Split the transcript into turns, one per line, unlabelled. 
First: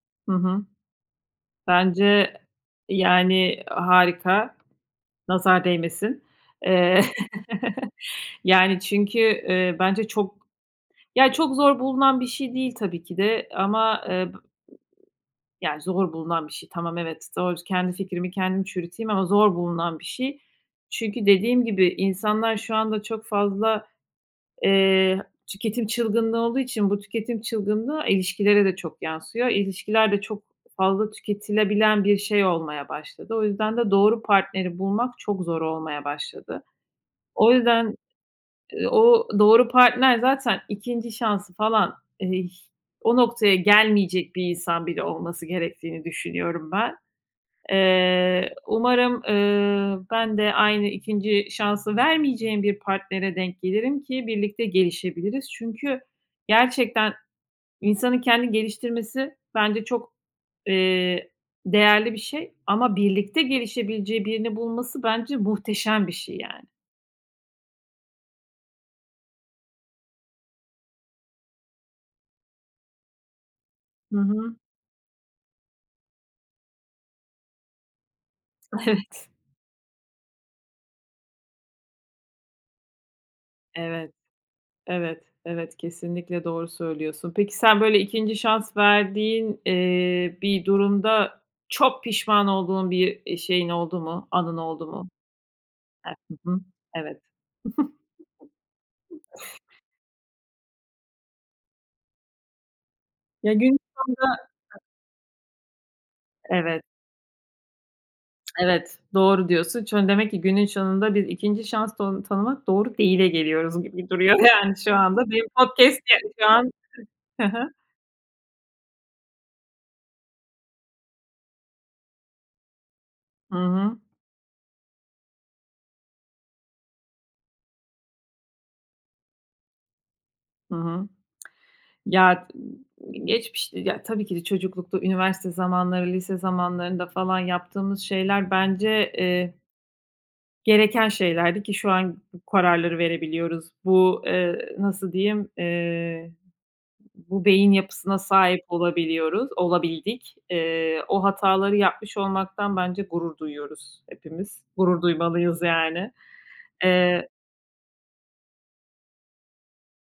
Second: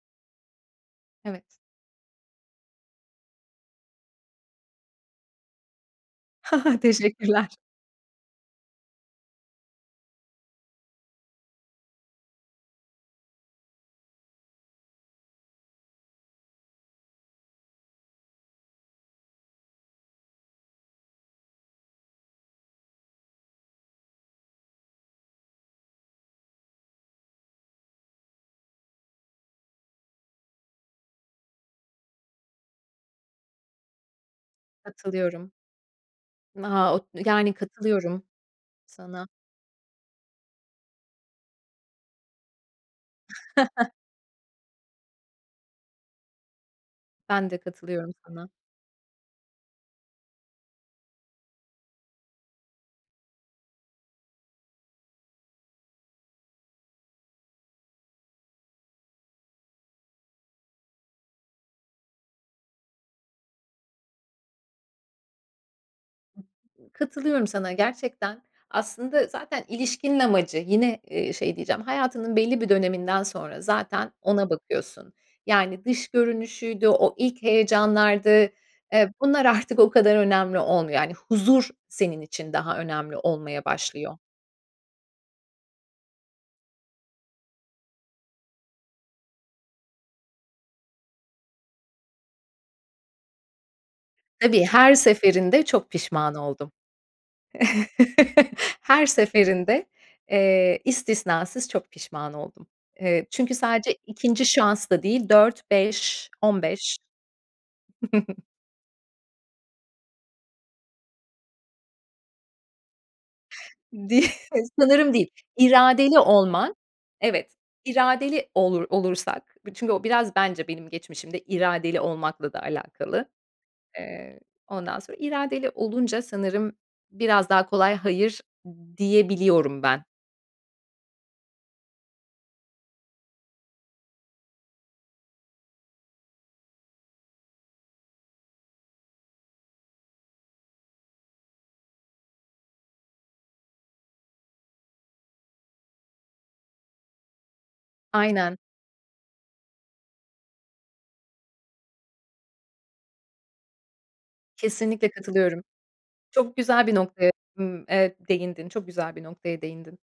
Hı hı.
Evet.
Bence, e yani, i harika. Nazar değmesin. Eee,
Teşekkürler.
yani, çünkü, eee, bence çok, ya, çok zor bulunan bir şey değil, tabii ki de, ama, eee, b yani, zor bulunan bir şey. Tamam, evet, doğru. Kendi fikrimi kendim çürüteyim ama zor bulunan bir şey. Çünkü dediğim gibi insanlar şu anda çok fazla, eee, tüketim çılgınlığı olduğu için bu tüketim çılgınlığı ilişkilere de çok yansıyor. İlişkiler de çok fazla tüketilebilen bir şey olmaya başladı. O yüzden de doğru partneri bulmak çok
Katılıyorum.
zor olmaya başladı.
Ha o,
O
yani
yüzden,
katılıyorum sana.
o doğru partner zaten 2'nci şansı falan, eee, o noktaya gelmeyecek bir insan bile olması gerektiğini düşünüyorum ben.
Ben de katılıyorum sana.
Eee, umarım, eee, ben de aynı 2'nci şansı vermeyeceğim bir partnere denk gelirim ki birlikte gelişebiliriz. Çünkü gerçekten insanın kendini geliştirmesi bence çok, eee, değerli bir şey ama birlikte gelişebileceği birini bulması bence muhteşem bir şey, yani.
Katılıyorum sana gerçekten. Aslında zaten ilişkinin amacı yine, eee, şey diyeceğim, hayatının belli bir döneminden sonra zaten
Hı
ona
hı.
bakıyorsun. Yani dış görünüşüydü, o ilk heyecanlardı, eee,
Evet.
bunlar artık o kadar önemli olmuyor. Yani huzur senin için daha önemli olmaya
Evet,
başlıyor.
evet, evet, kesinlikle doğru söylüyorsun. Peki, sen böyle 2'nci şans verdiğin, eee, bir durumda çok pişman olduğun bir, eee, şeyin oldu mu, anın
Tabii,
oldu
her
mu?
seferinde çok pişman
[unintelligible] Hı hı.
oldum.
Evet.
Her seferinde, eee, istisnasız çok pişman oldum. Eee,
Ya,
çünkü
günün
sadece
sonunda.
2'nci şans da değil, dört beş on
Evet.
beş
Evet, doğru diyorsun. Çoni demek ki günün sonunda bir 2'nci şansta tonu tanımak "doğru değil"e geliyoruz gibi duruyor,
[unintelligible]
yani, şu
Sanırım değil.
anda. Benim podcast
İradeli
[unintelligible] şu an.
olman.
Hı
Evet,
hı.
iradeli olur olursak bir çünkü o biraz bence benim geçmişimde iradeli olmakla da alakalı.
Hı hı.
Eee, ondan sonra iradeli olunca sanırım biraz daha kolay hayır diyebiliyorum ben.
Hı hı. Ya, i i geçmiş, ya, tabii ki de çocuklukta, üniversite zamanları, lise zamanlarında falan yaptığımız şeyler bence, eee gereken şeylerdi ki şu an bu kararları verebiliyoruz. Bu, eee, nasıl diyeyim, eee, ı bu beyin yapısına
Aynen.
sahip olabiliyoruz, olabildik. Eee, o hataları yapmış olmaktan bence gurur duyuyoruz hepimiz. Gurur
Kesinlikle
duymalıyız,
katılıyorum.
yani.
Çok güzel bir noktaya,
Eee
ımm, eee, değindin. Çok güzel bir noktaya değindin.